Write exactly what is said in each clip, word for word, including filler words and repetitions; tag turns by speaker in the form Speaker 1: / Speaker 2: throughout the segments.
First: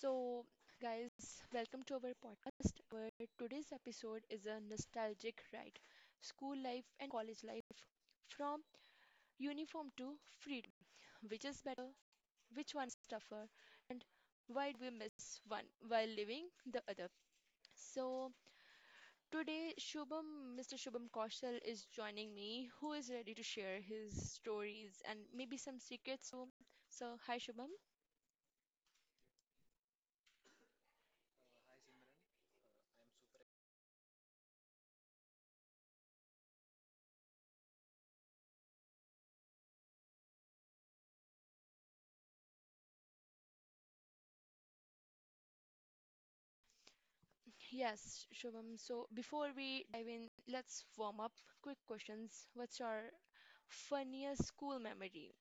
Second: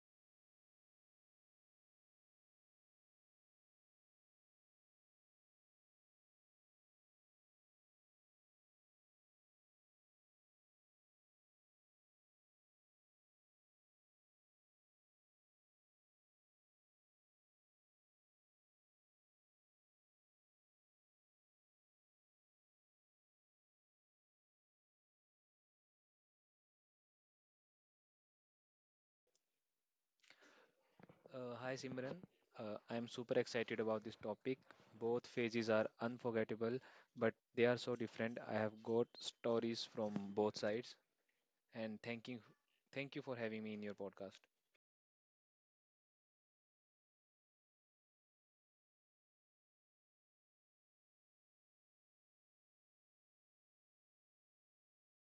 Speaker 1: So, guys, welcome to our podcast. Our today's episode is a nostalgic ride, school life and college life, from uniform to freedom. Which is better? Which one is tougher? And why do we miss one while living the other? So, today, Shubham, Mister Shubham Kaushal is joining me, who is ready to share his stories and maybe some secrets too. So, hi, Shubham.
Speaker 2: Uh, hi Simran. Uh, I'm super excited about this topic. Both phases are unforgettable, but they are so different. I have got stories from both sides, and thanking, thank you for having me in your podcast.
Speaker 1: Yes, Shubham. So before we dive in, let's warm up. Quick questions. What's your funniest school memory?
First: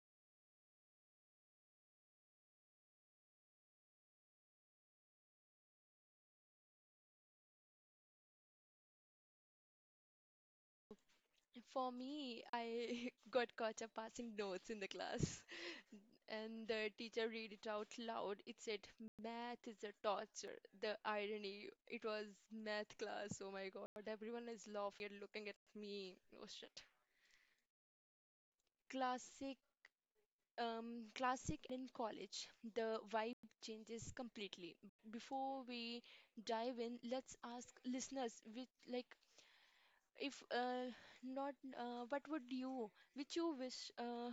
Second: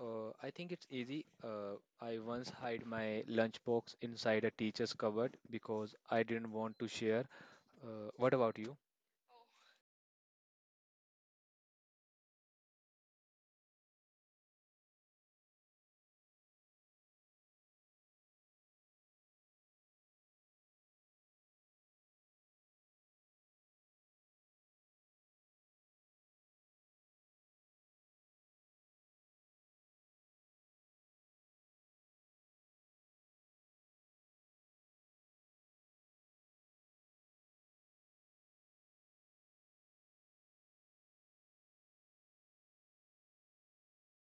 Speaker 2: Uh, I think it's easy. Uh, I once hid my lunchbox inside a teacher's cupboard because I didn't want to share. Uh, what about you?
Speaker 1: For me, I got caught up passing notes in the class, and the teacher read it out loud. It said, "Math is a torture." The irony. It was math class. Oh my God! Everyone is laughing and looking at me. Oh shit. Classic um, classic in college. The vibe changes completely. Before we dive in, let's ask listeners which like if uh, not uh, what would you which you wish uh,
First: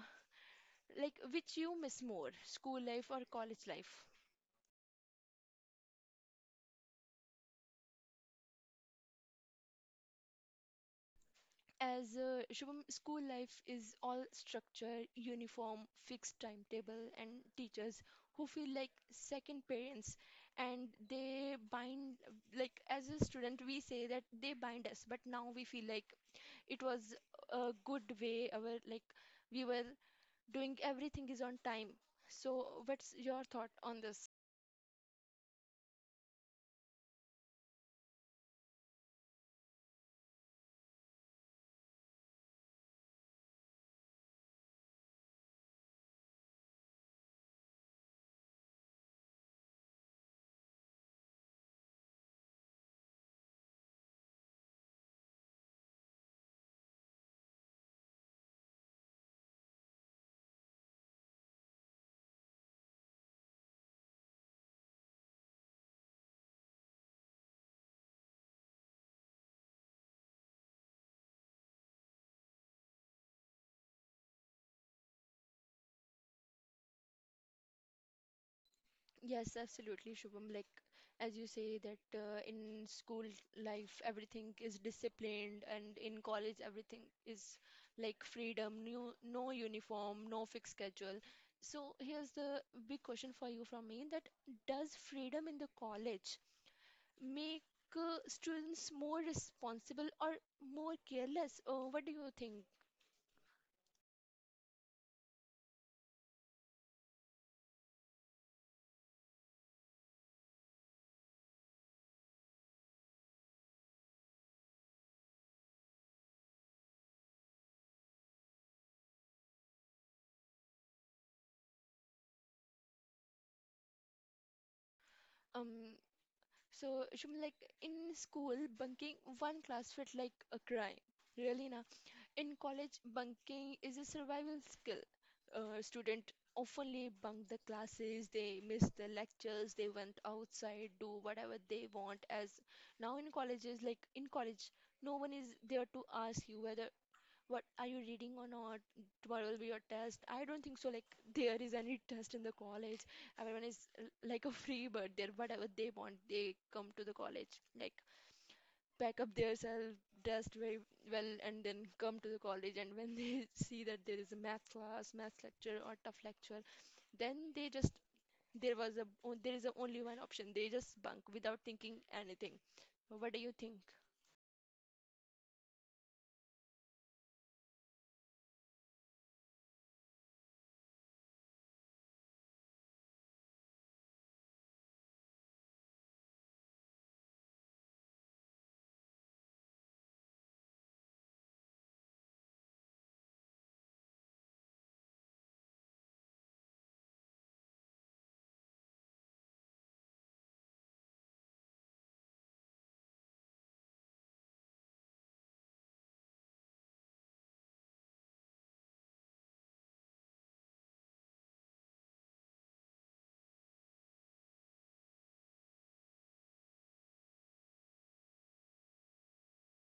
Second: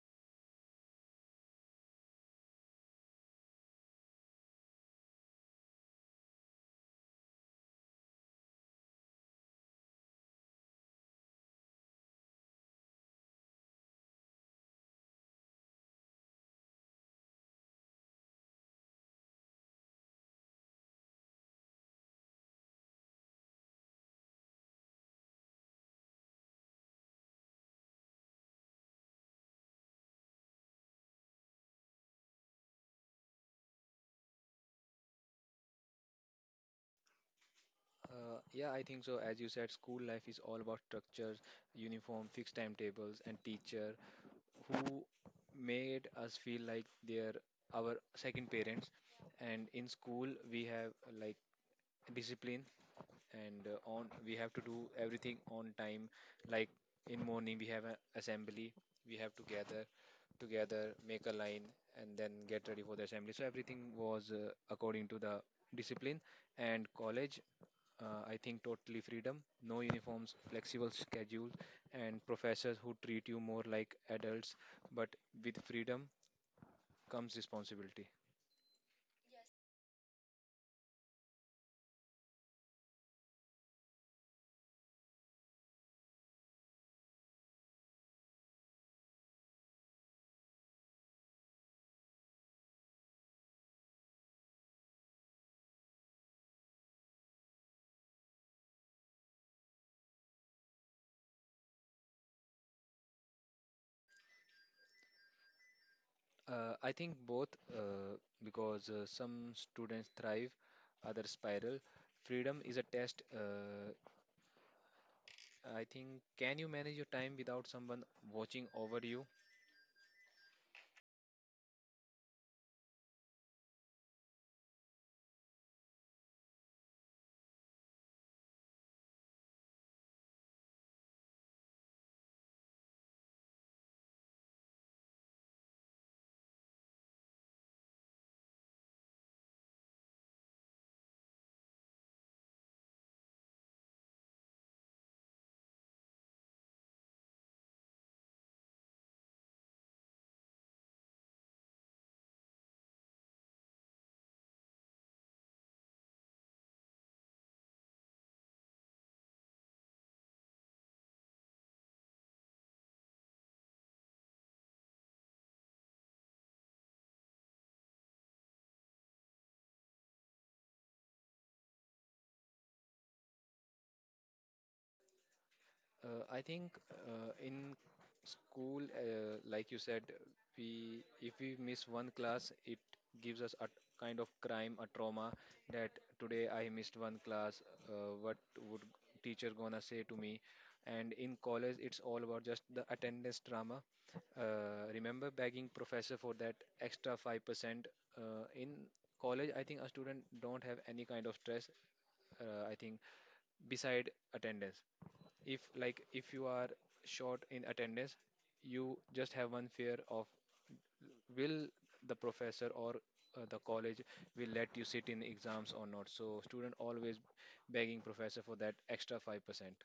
Speaker 1: like which you miss more, school life or college life. As uh, Shubham, school life is all structure, uniform, fixed timetable, and teachers who feel like second parents, and they bind, like, as a student we say that they bind us, but now we feel like it was a good way. Our, like, we were doing everything is on time. So, what's your thought on this?
Speaker 2: Uh, yeah, I think so. As you said, school life is all about structure, uniform, fixed timetables, and teacher who made us feel like they're our second parents. And in school, we have uh, like discipline, and uh, on we have to do everything on time. Like in morning, we have an assembly. We have to gather together, make a line, and then get ready for the assembly. So everything was uh, according to the discipline. And college uh, I think totally freedom, no uniforms, flexible schedule, and professors who treat you more like adults, but with freedom comes responsibility.
Speaker 1: Yes, absolutely, Shubham. Like, as you say, that uh, in school life, everything is disciplined, and in college, everything is like freedom, new, no uniform, no fixed schedule. So, here's the big question for you from me, that does freedom in the college make uh, students more responsible or more careless? Uh, what do you think?
Speaker 2: Uh, I think both uh, because uh, some students thrive, others spiral. Freedom is a test. Uh, I think, can you manage your time without someone watching over you?
Speaker 1: Um, so, Shubham, like in school, bunking one class felt like a crime. Really, na? In college, bunking is a survival skill. Uh, student oftenly bunk the classes, they miss the lectures, they went outside, do whatever they want. As now in colleges, like in college, no one is there to ask you whether what are you reading or not. Tomorrow will be your test. I don't think so. Like there is any test in the college. Everyone is uh, like a free bird. There, whatever they want, they come to the college. Like pack up themselves, dressed very well, and then come to the college. And when they see that there is a math class, math lecture, or tough lecture, then they just there was a o- there is a only one option. They just bunk without thinking anything. What do you think?
Speaker 2: Uh, I think uh, in school, uh, like you said, we if we miss one class, it gives us a kind of crime, a trauma that today I missed one class. Uh, what would teacher gonna say to me? And in college, it's all about just the attendance drama. Uh, remember begging professor for that extra five percent. uh, in college, I think a student don't have any kind of stress. uh, I think beside attendance, if like if you are short in attendance, you just have one fear of will the professor or uh, the college will let you sit in exams or not, so student always begging professor for that extra five percent.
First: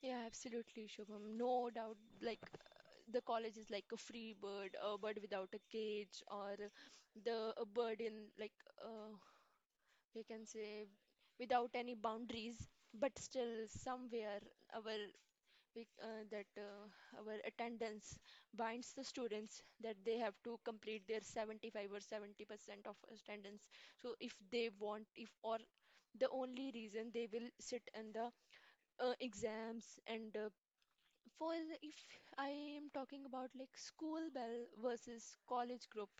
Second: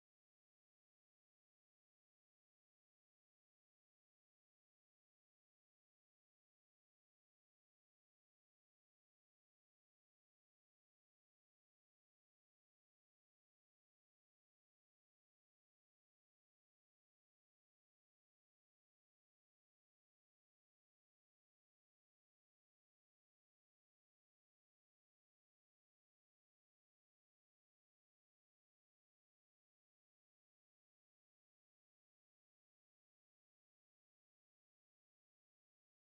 Speaker 1: Yeah, absolutely, Shubham. No doubt, like the college is like a free bird, a bird without a cage, or the a bird in, like, uh, you can say, without any boundaries, but still somewhere our we, uh, that uh, our attendance binds the students, that they have to complete their seventy-five or seventy percent of attendance. So if they want, if or the only reason they will sit in the uh, exams, and uh, for if I am talking about, like, school bell versus college group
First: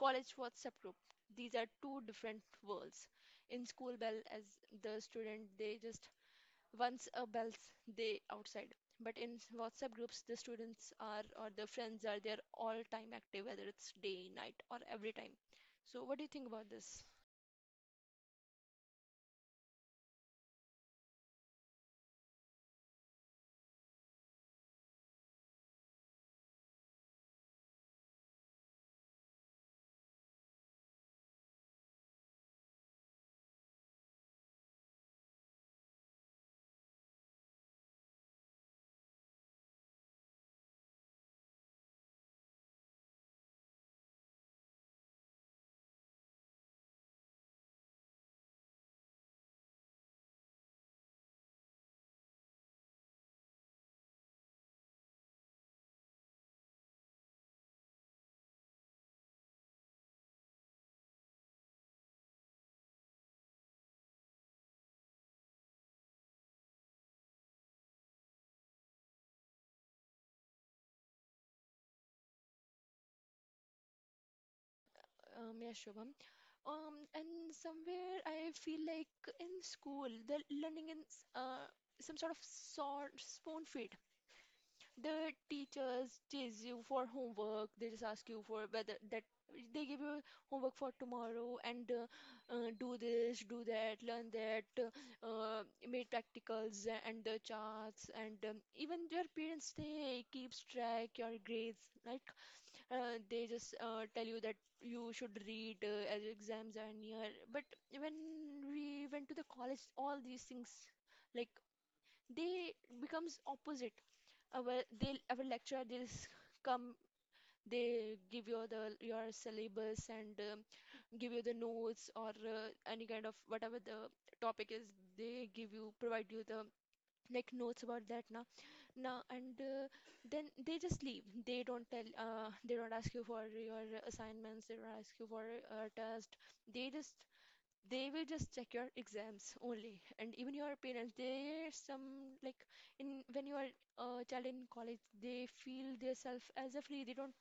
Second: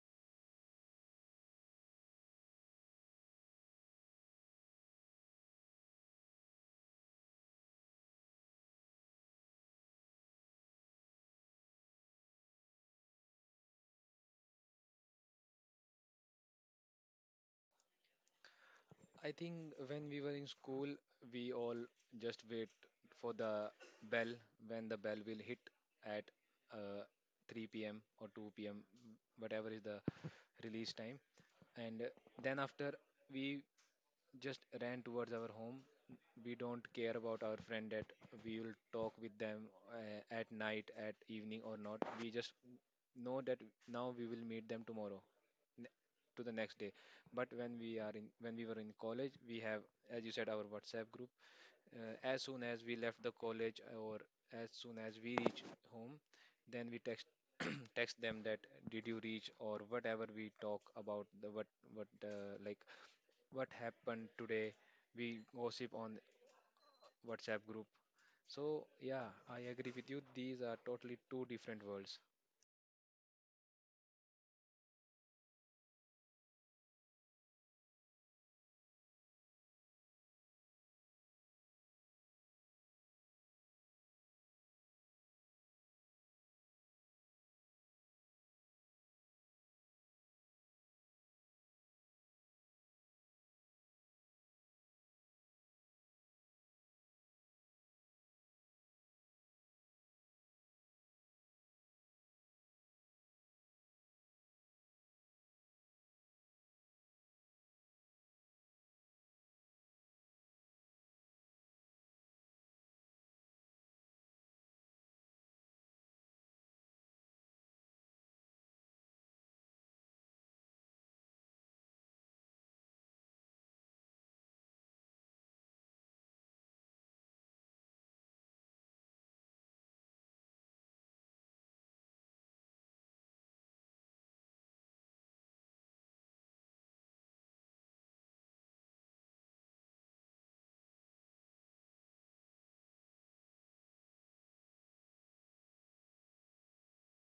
Speaker 1: college WhatsApp group, these are two different worlds. In school bell, as the student, they just once a bells day outside. But in WhatsApp groups, the students are or the friends are there all time active, whether it's day, night, or every time. So what do you think about this?
Speaker 2: I think when we were in school, we all just wait for the bell when the bell will hit at uh, three p m or two p m, whatever is the release time. And uh, then after we just ran towards our home. We don't care about our friend that we will talk with them uh, at night, at evening or not. We just know that now we will meet them tomorrow to the next day. But when we are in when we were in college, we have, as you said, our WhatsApp group. Uh, as soon as we left the college or as soon as we reach home, then we text text them that did you reach or whatever we talk about the what what uh, like what happened today. We gossip on WhatsApp group. So yeah, I agree with you, these are totally two different worlds.
Speaker 1: Um, yeah, Shubham? Um, and somewhere I feel like in school they're learning in uh, some sort of sort spoon feed. The teachers chase you for homework. They just ask you for whether that they give you homework for tomorrow, and uh, uh, do this, do that, learn that, uh, uh, make practicals and the charts, and um, even your parents, they keeps track your grades. Like uh, they just uh, tell you that you should read uh, as your exams are near. But when we went to the college, all these things, like, they becomes opposite. Our, they, our lecturer, they come, they give you the your syllabus, and um, give you the notes or uh, any kind of, whatever the topic is, they give you, provide you the, like, notes about that now now, and uh, then they just leave. They don't tell, uh, they don't ask you for your assignments, they don't ask you for a test. They just they will just check your exams only. And even your parents, they some, like, in, when you are a child in college, they feel themselves as a free, they don't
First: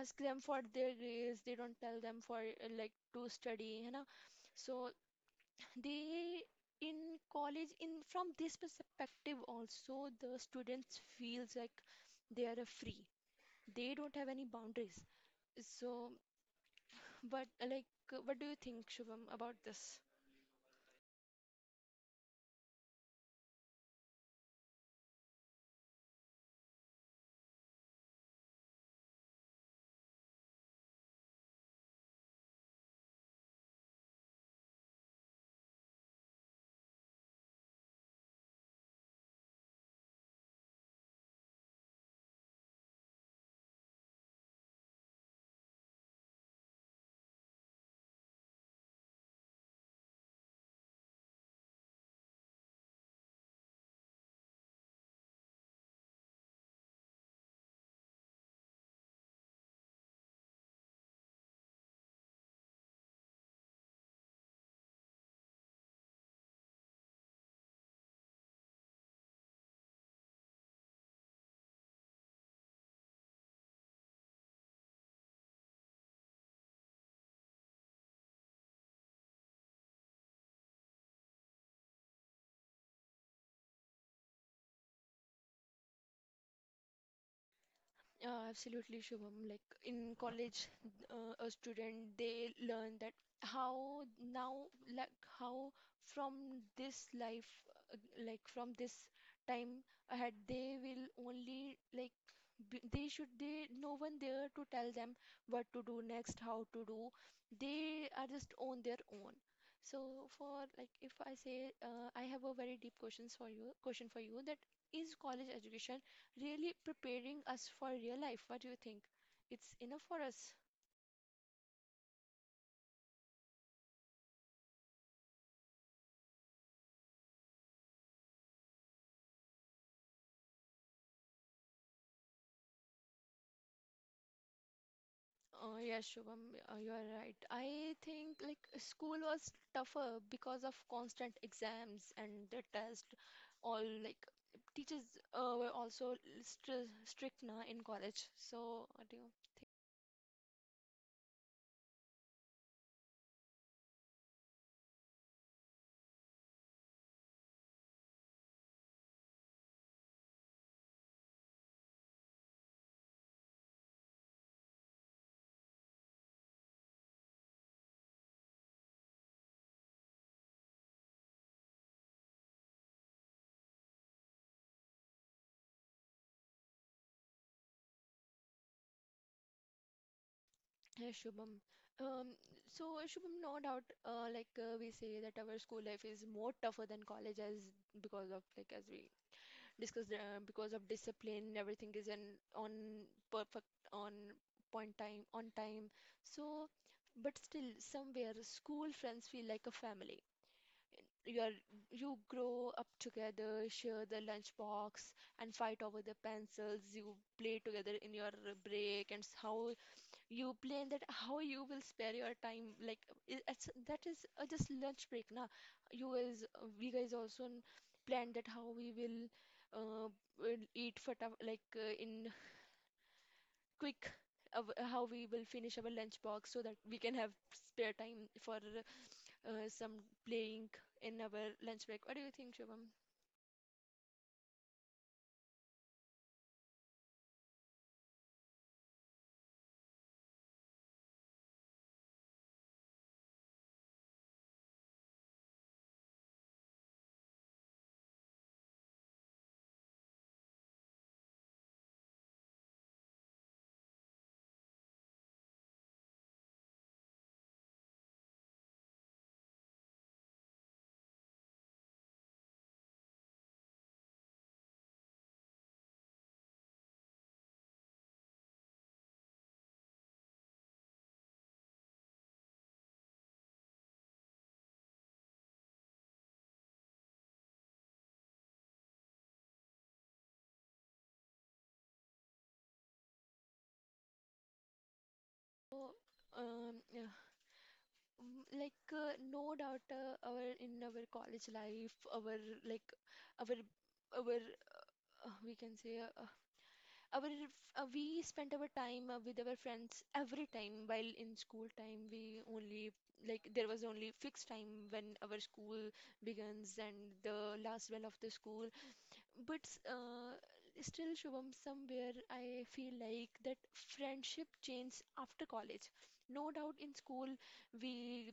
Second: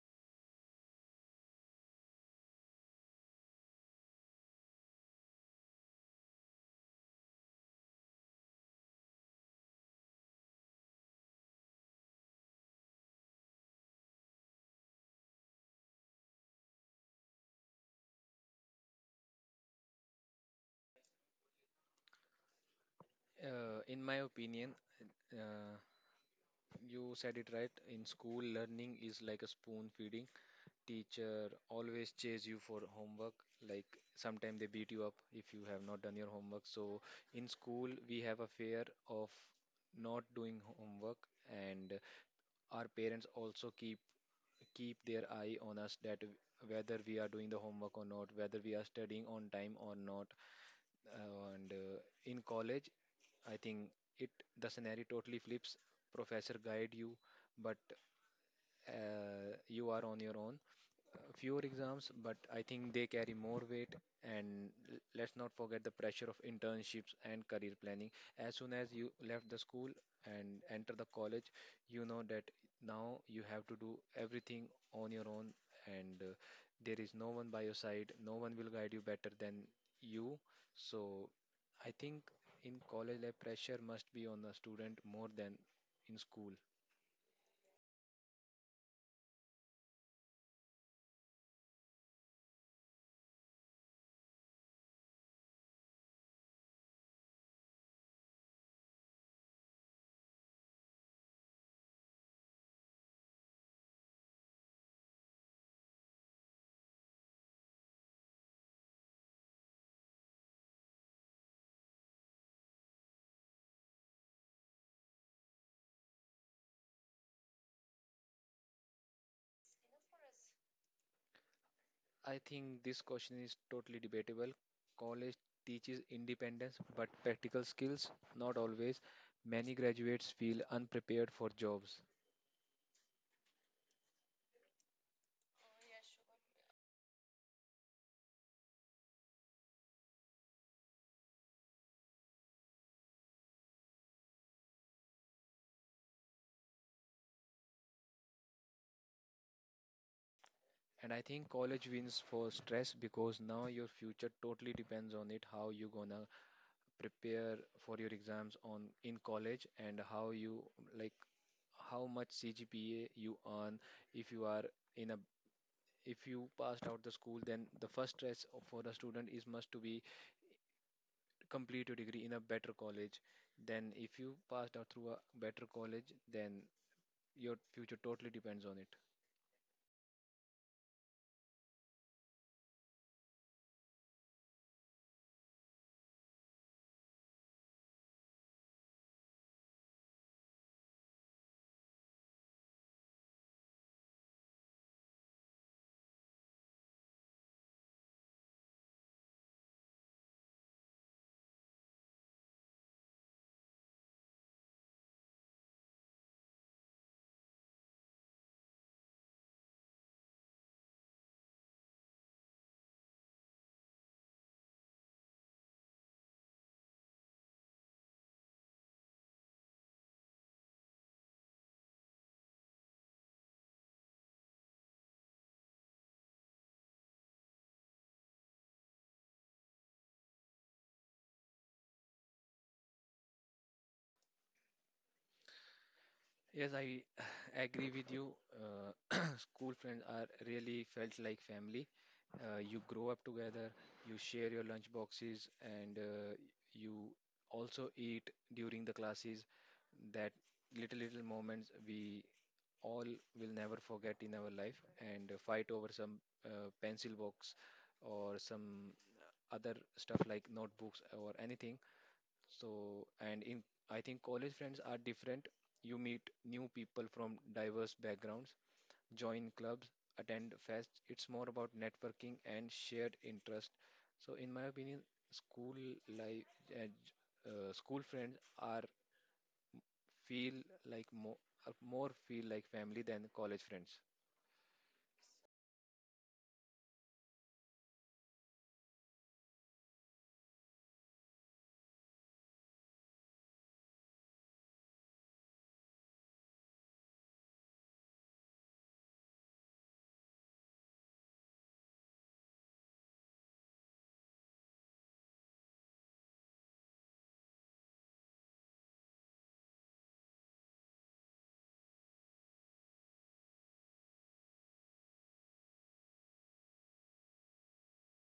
Speaker 1: ask them for their grades, they don't tell them for uh, like to study, you know so they in college in from this perspective also, the students feels like they are a free, they don't have any boundaries. So but uh, like uh, what do you think, Shubham, about this?
Speaker 2: uh, in my opinion uh, you said it right. In school, learning is like a spoon feeding, teacher always chase you for homework, like sometimes they beat you up if you have not done your homework. So in school we have a fear of not doing homework. And our parents also keep keep their eye on us, that whether we are doing the homework or not, whether we are studying on time or not. Uh, and uh, In college, I think it the scenario totally flips. Professor guide you, but uh, you are on your own. Uh, fewer exams, but I think they carry more weight. And l- let's not forget the pressure of internships and career planning. As soon as you left the school and enter the college, you know that now you have to do everything on your own, and uh, there is no one by your side. No one will guide you better than you. So I think in college life, pressure must be on the student more than in school.
Speaker 1: Yeah, absolutely, Shubham. Like in college, uh, a student, they learn that how now, like how from this life, uh, like from this time ahead, they will only, like, b- they should, they, no one there to tell them what to do next, how to do. They are just on their own. So for, like, if I say, uh, I have a very deep questions for you, question for you, that is college education really preparing us for real life? What do you think? It's enough for us.
Speaker 2: I think this question is totally debatable. College teaches independence, but practical skills, not always. Many graduates feel unprepared for jobs.
Speaker 1: Oh, yes, Shubham, uh, you are right. I think, like, school was tougher because of constant exams and the test. All, like, teachers uh, were also stri strict na in college. So, what do you think?
Speaker 2: And I think college wins for stress because now your future totally depends on it, how you gonna prepare for your exams on in college and how you like how much C G P A you earn. If you are in a if you passed out the school, then the first stress for the student is must to be complete your degree in a better college. Then if you passed out through a better college, then your future totally depends on it.
Speaker 1: Yes, Shubham. Um, so Shubham, no doubt, uh, like, uh, we say that our school life is more tougher than college as, because of, like as we discussed, uh, because of discipline, everything is in on perfect, on point, time on time. So, but still somewhere school friends feel like a family. You are, you grow up together, share the lunchbox, and fight over the pencils. You play together in your break, and s- how you blame that how you will spare your time. Like, i- it's, that is, uh, just lunch break, na? You guys, uh, we guys also n- planned that how we will uh, will eat fata, like uh, in quick, uh, how we will finish our lunch box so that we can have spare time for uh, some playing in our lunch break. What do you think, Shubham?
Speaker 2: Yes, I agree with you. Uh, school friends are really felt like family. Uh, you grow up together, you share your lunch boxes, and uh, you also eat during the classes. That little little moments we all will never forget in our life. And uh, fight over some uh, pencil box or some other stuff like notebooks or anything. So and in I think college friends are different. You meet new people from diverse backgrounds, join clubs, attend fest, it's more about networking and shared interest. So in my opinion, school life uh, uh, school friends are feel like more more feel like family than college friends.
Speaker 1: So um, yeah, mm, like, uh, no doubt, uh, our, in our college life, our, like, our our uh, we can say, uh, uh, our, uh, we spent our time uh, with our friends every time, while in school time we only, like, there was only fixed time when our school begins, and the last bell of the school. But uh, still, Shubham, somewhere I feel like that friendship changed after college. No doubt, in school we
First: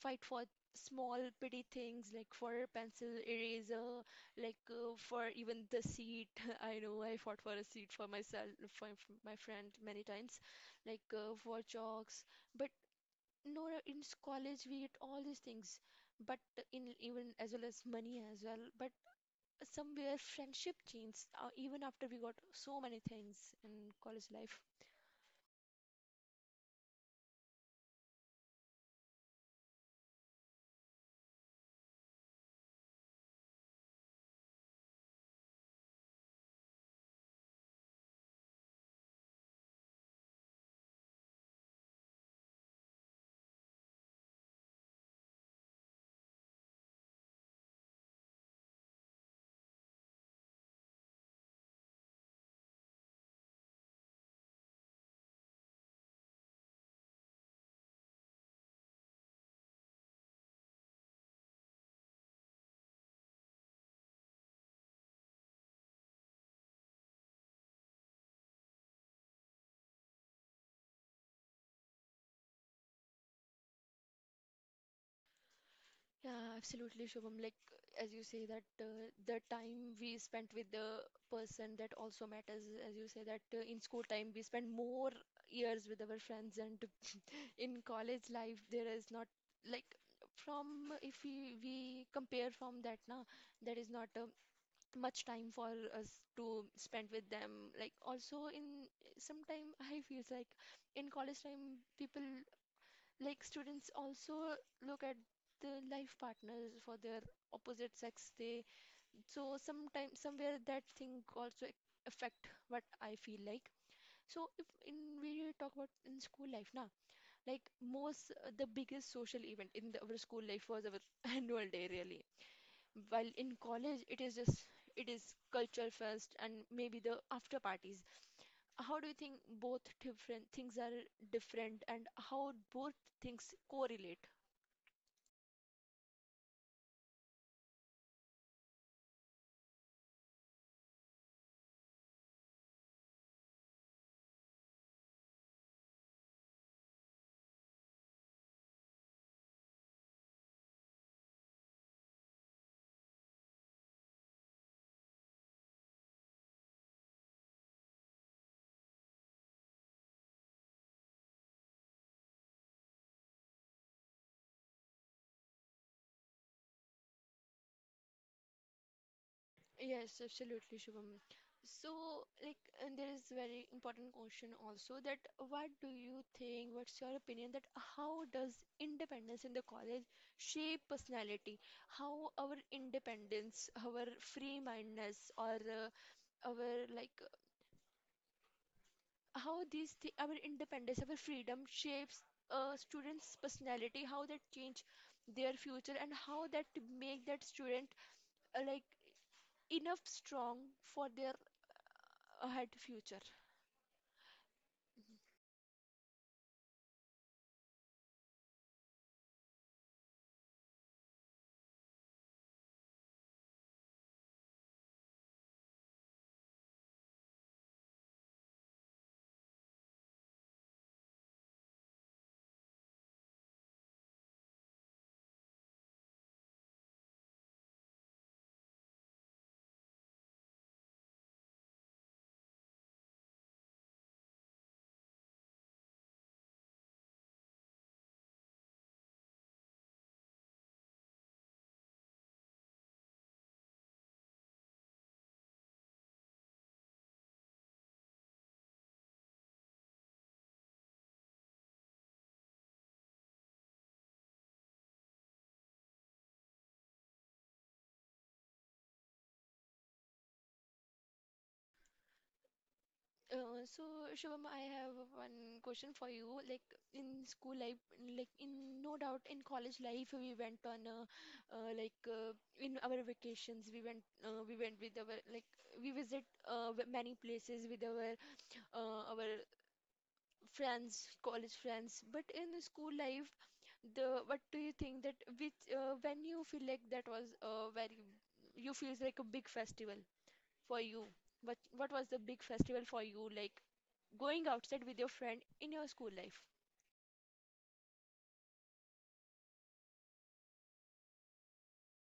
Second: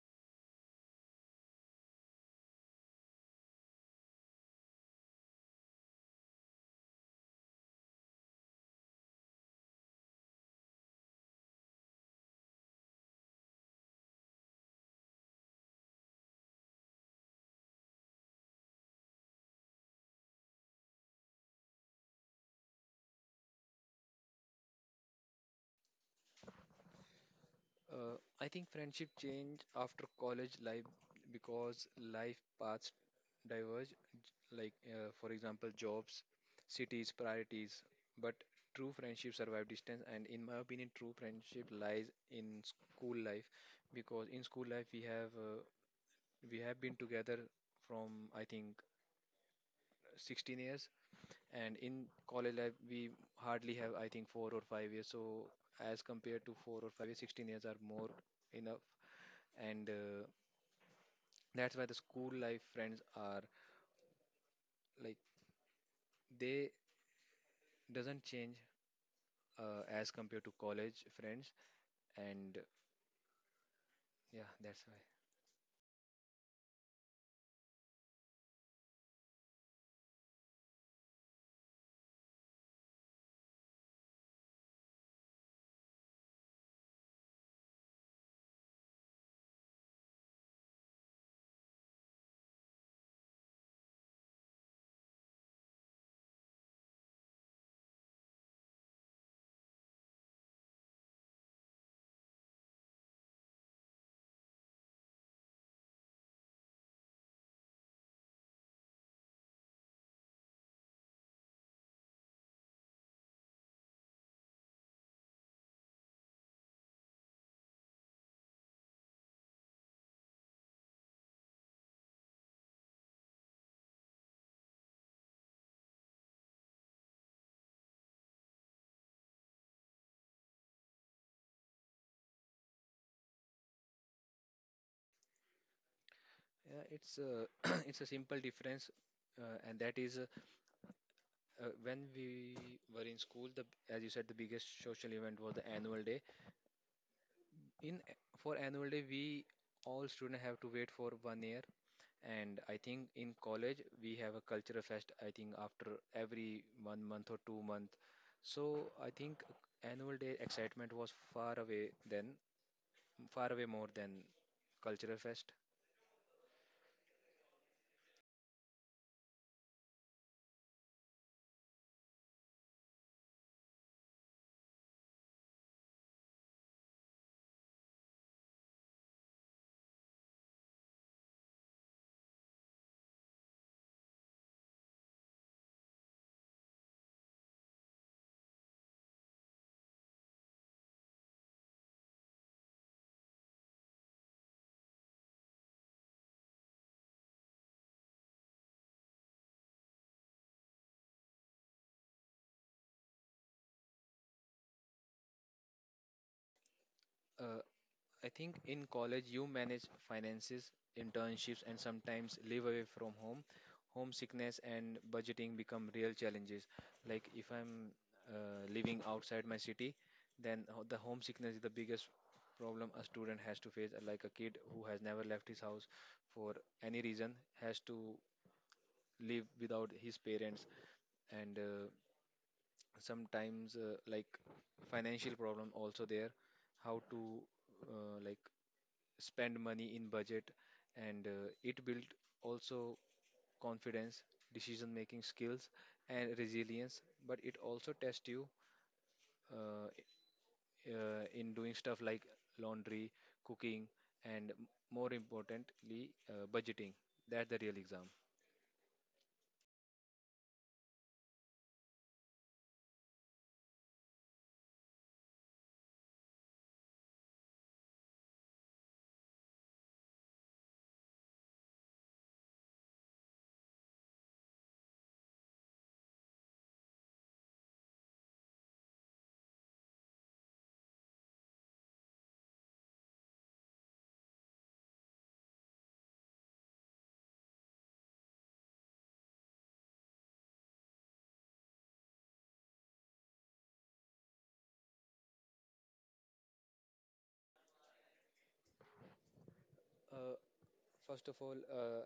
Speaker 1: fight for small petty things like for pencil, eraser, like uh, for even the seat. I know I fought for a seat for myself, for my my friend, many times, like uh, for chalks. But no, in college we get all these things, but in, even as well as money as well, but somewhere friendship changed, uh, even after we got so many things in college life.
Speaker 2: Uh, I think friendship change after college life because life paths diverge. Like uh, for example, jobs, cities, priorities. But true friendship survive distance, and in my opinion, true friendship lies in school life because in school life we have uh, we have been together from I think sixteen years. And in college life, we hardly have, I think, four or five years. So as compared to four or five years, sixteen years are more enough. And uh, that's why the school life friends are like they doesn't change uh, as compared to college friends. And yeah, that's why.
Speaker 1: Yeah, absolutely, Shubham. Like as you say, that uh, the time we spent with the person, that also matters. As you say, that uh, in school time we spend more years with our friends, and in college life there is not, like, from if we we compare from that now, there is not uh, much time for us to spend with them. Like, also in sometime I feels like in college time people, like students, also look at the life partners for their opposite sex, they. So sometimes somewhere that thing also affect, what I feel like. So if in, we really talk about in school life now, like most, uh, the biggest social event in the, our school life was our annual day, really, while in college it is just, it is culture fest and maybe the after parties. How do you think both different things are different, and how both things correlate?
Speaker 2: Yeah, it's a it's a simple difference, uh, and that is uh, uh, when we were in school. The, as you said, the biggest social event was the annual day. In for annual day, we all students have to wait for one year. And I think in college we have a cultural fest, I think after every one month or two month. So I think annual day excitement was far away then, far away more than cultural fest.
Speaker 1: Yes, absolutely, Shubham. So, like, and there is very important question also, that what do you think, what's your opinion, that how does independence in the college shape personality? How our independence, our free-mindedness, or uh, our, like, how these thi our independence, our freedom shapes a student's personality, how that change their future, and how that make that student uh, like enough strong for their ahead future.
Speaker 2: uh, I think in college you manage finances, internships, and sometimes live away from home. Homesickness and budgeting become real challenges. Like if I'm uh, living outside my city, then ho- the homesickness is the biggest problem a student has to face. Like a kid who has never left his house for any reason has to live without his parents, and uh, sometimes uh, like financial problem also there, how to uh, like spend money in budget. And uh, it built also confidence, decision making skills, and resilience. But it also tests you uh, uh, in doing stuff like laundry, cooking, and m- more importantly uh, budgeting. That's the real exam.
Speaker 1: Uh, so Shivam, I have one question for you. Like in school life, like in, no doubt in college life, we went on uh, uh, like, uh, in our vacations, we went, uh, we went with our, like, we visit uh, w- many places with our uh, our friends, college friends. But in the school life, the what do you think that which uh, when you feel like that was uh, very you feels like a big festival for you? What what was the big festival for you? Like going outside with your friend in your school life.
Speaker 2: Uh, first of all, uh,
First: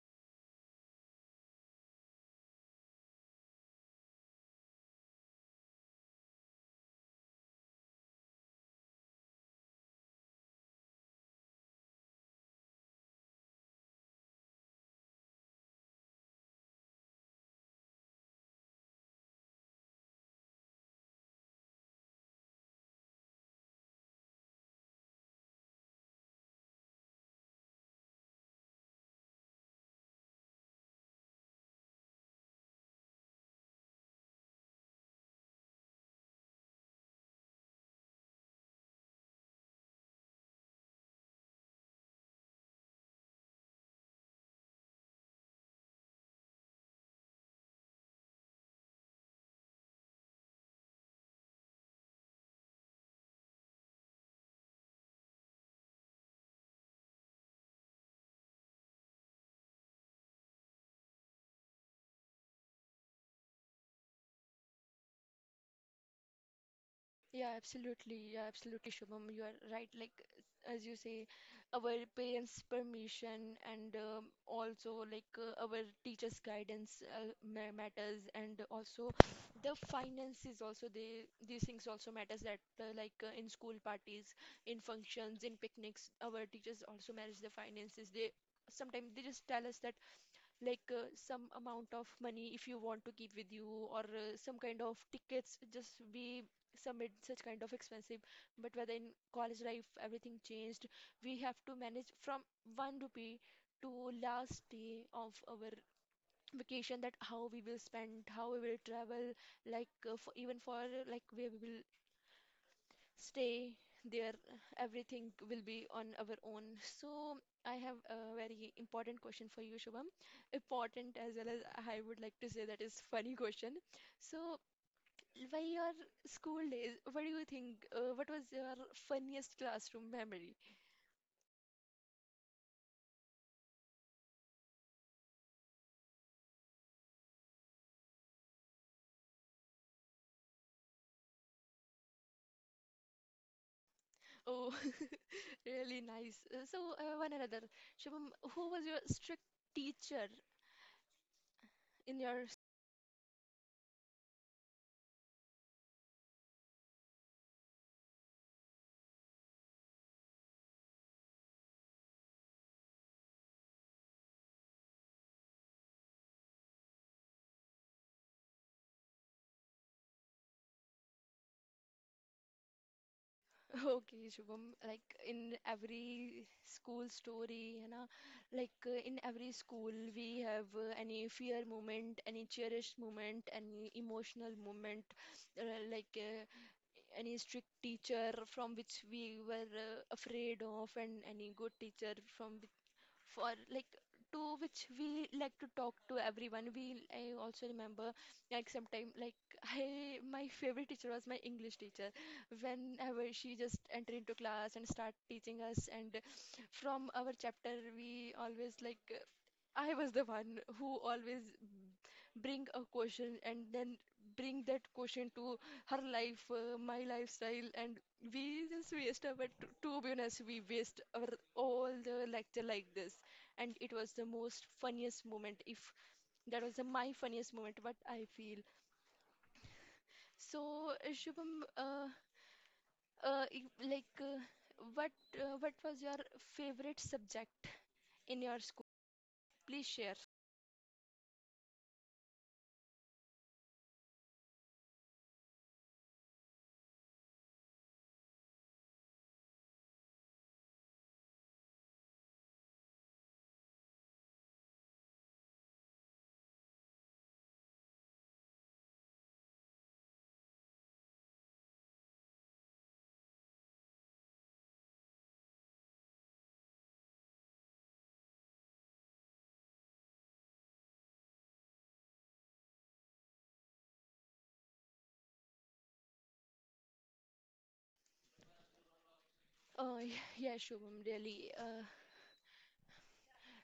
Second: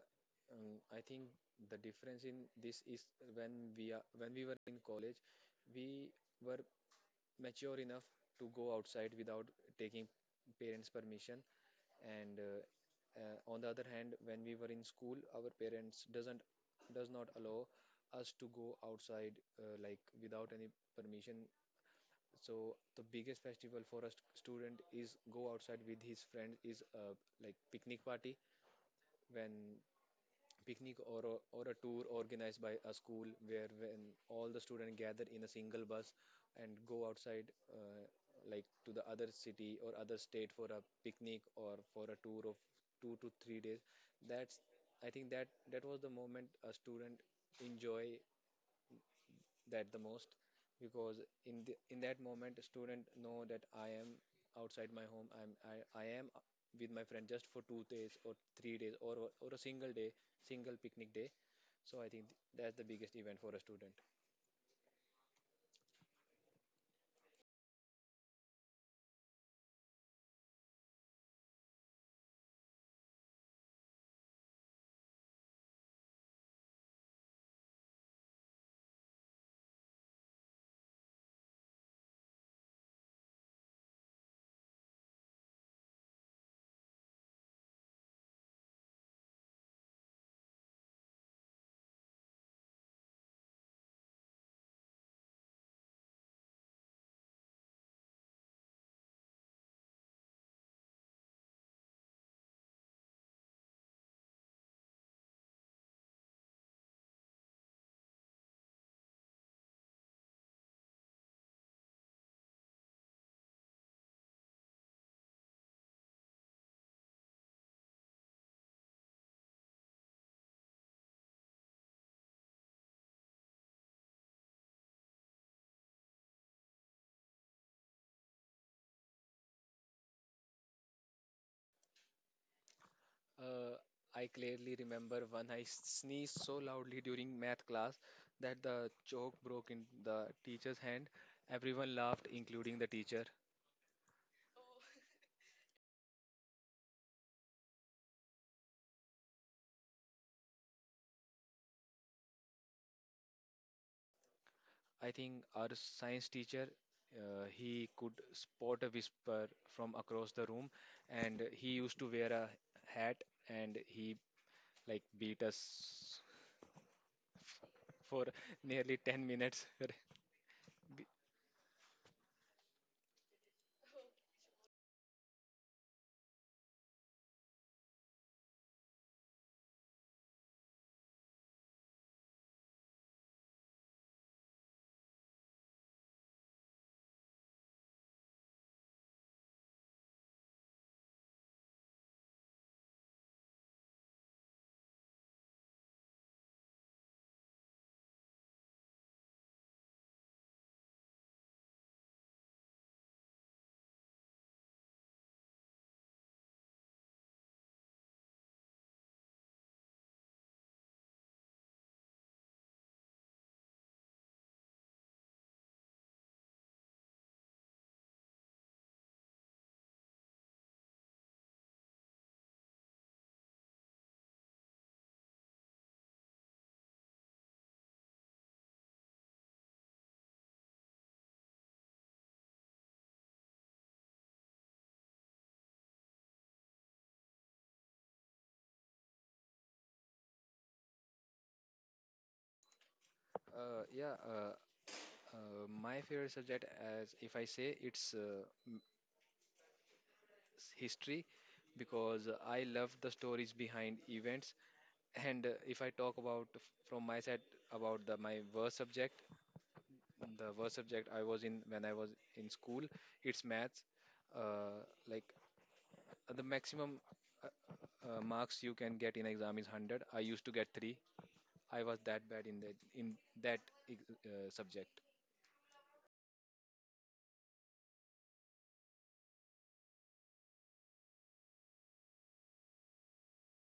Speaker 2: um, I think the difference in this is when we are when we were in college, we were mature enough to go outside without taking parents' permission, and uh, uh, on the other hand, when we were in school, our parents doesn't does not allow us to go outside uh, like without any permission. So the biggest festival for a st- student is go outside with his friends is uh, like picnic party. When picnic or a, or a tour organized by a school, where when all the students gather in a single bus and go outside uh, like to the other city or other state for a picnic or for a tour of two to three days. That's, I think that that was the moment a student enjoy that the most, because in the, in that moment student know that I am outside my home. I'm I, I am with my friend just for two days or three days or or a single day, single picnic day. So I think that's the biggest event for a student.
Speaker 1: Yeah, absolutely. Yeah, absolutely, Shubham. You are right. Like, as you say, our parents' permission, and um, also like uh, our teachers' guidance uh, ma- matters, and also the finances. Also, they these things also matters. That uh, like uh, in school parties, in functions, in picnics, our teachers also manage the finances. They sometimes they just tell us that like uh, some amount of money if you want to keep with you, or uh, some kind of tickets just we submit such kind of expensive. But whether in college life everything changed, we have to manage from one rupee to last day of our vacation, that how we will spend, how we will travel, like uh, for, even for uh, like where we will stay there, everything will be on our own. So I have a very important question for you, Shubham. Important as well as, I would like to say that, is funny question. So by your school days, what do you think, uh, what was your funniest classroom memory?
Speaker 2: uh, I clearly remember when I sneezed so loudly during math class that the chalk broke in the teacher's hand. Everyone laughed, including the teacher.
Speaker 1: Oh, really nice. Uh, so uh, one another, Shubham, who was your strict teacher in your?
Speaker 2: I think our science teacher, uh, he could spot a whisper from across the room, and he used to wear a hat and he like beat us for nearly ten minutes. Be-
Speaker 1: Okay, Shubham, like in every school story, you know, like uh, in every school we have uh, any fear moment, any cherished moment, any emotional moment, uh, like uh, any strict teacher from which we were uh, afraid of, and any good teacher from, for, like, to which we like to talk to everyone. We, I also remember like sometime like I my favorite teacher was my English teacher. Whenever she just entered into class and start teaching us, and from our chapter we always like, I was the one who always bring a question and then bring that question to her life, uh, my lifestyle, and we just waste our, to, to be honest, we waste our all the lecture like this. And it was the most funniest moment, if that was the, my funniest moment, what I feel. So, uh, Shubham, uh, uh, if- like, uh, what uh, what was your favorite subject in your school? Please share.
Speaker 2: Uh, yeah, uh, uh, my favorite subject, as if I say, it's uh, m- history because I love the stories behind events. And uh, if I talk about f- from my side about the my worst subject, the worst subject I was in when I was in school. It's maths. Uh, like the maximum uh, uh, marks you can get in exam is one hundred. I used to get three. I was that bad in that in that ex- uh, subject.
Speaker 1: Uh, y- yeah, Shubham, really. Uh,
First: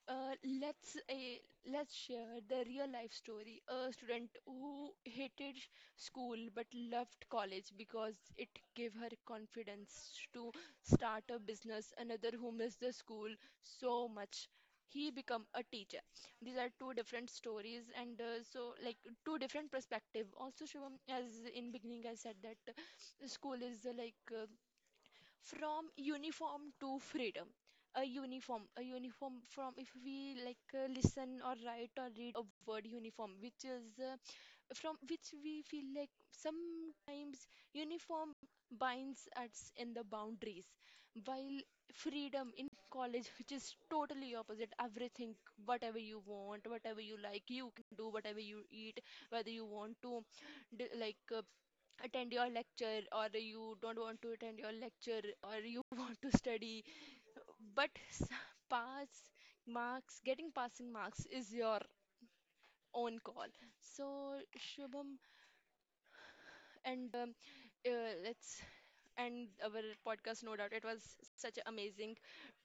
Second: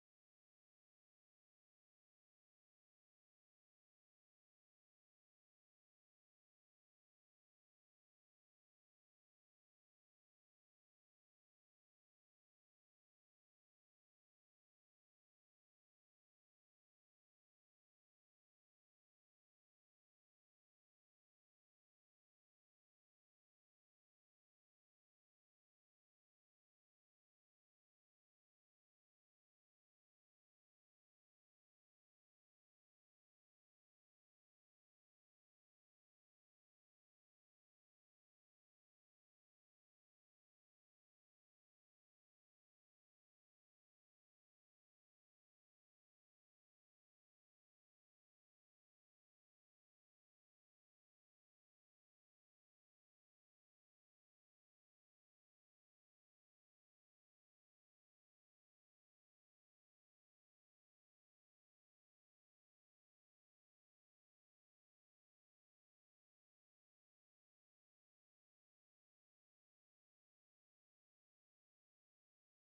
Speaker 1: Uh, let's uh, let's share the real life story. A student who hated sh- school but loved college because it gave her confidence to start a business. Another who missed the school so much, he become a teacher. These are two different stories, and uh, so like two different perspective. Also, Shivam, as in beginning I said that uh, school is uh, like uh, from uniform to freedom. A uniform a uniform, from if we like uh, listen or write or read a word uniform, which is uh, from which we feel like sometimes uniform binds us in the boundaries, while freedom in college, which is totally opposite everything, whatever you want, whatever you like you can do, whatever you eat, whether you want to d- like uh, attend your lecture, or you don't want to attend your lecture, or you want to study but s- pass marks, getting passing marks is your own call. So Shubham, and um, uh, let's end our podcast. No doubt it was such an amazing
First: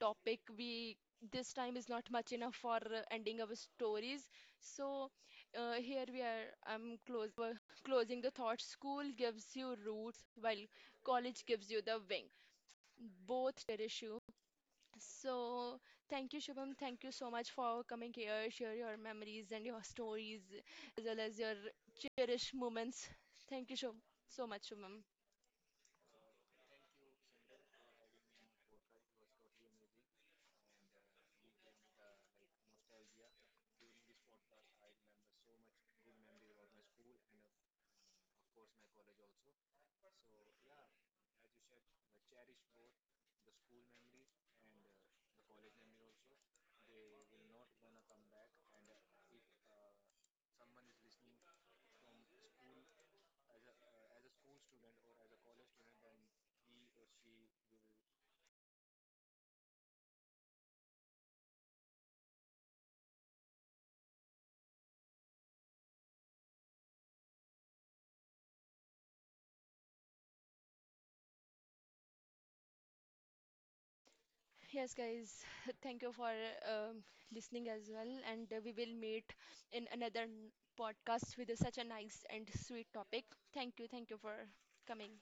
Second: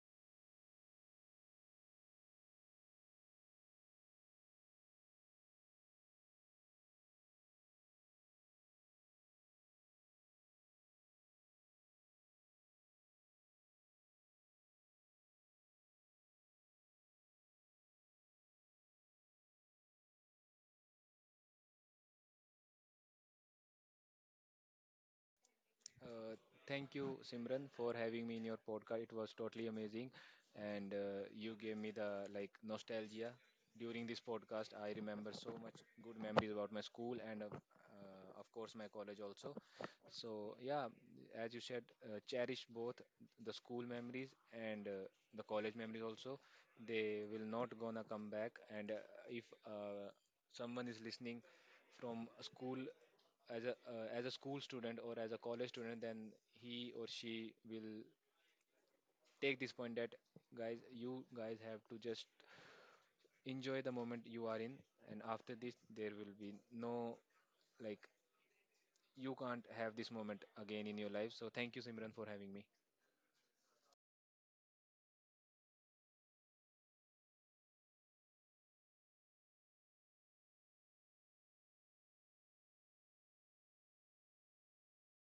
Speaker 1: topic. We, this time is not much enough for uh, ending our stories. So, uh, here we are, I'm close uh, closing the thought: school gives you roots while college gives you the wing. Both cherish you. So thank you, Shubham. Thank you so much for coming here, share your memories and your stories, as well as your cherished moments. Thank you so so much, Shubham.
Speaker 2: Uh, thank you, Simran, for having me in your podcast. It was totally amazing, and uh, you gave me the like nostalgia during this podcast. I remember so much good memories about my school and, uh, uh, of course, my college also. So yeah, as you said, uh, cherish both the school memories and uh, the college memories also. They will not gonna come back. And uh, if uh, someone is listening from a school as a uh, as a school student or as a college student, then he or she will take this point that guys, you guys have to just enjoy the moment you are in, and after this there will be no like you can't have this moment again in your life. So thank you, Simran, for having me.
Speaker 1: Yes, guys, thank you for um listening as well, and uh, we will meet in another n- podcast with such a nice and sweet topic. Thank you, thank you for coming.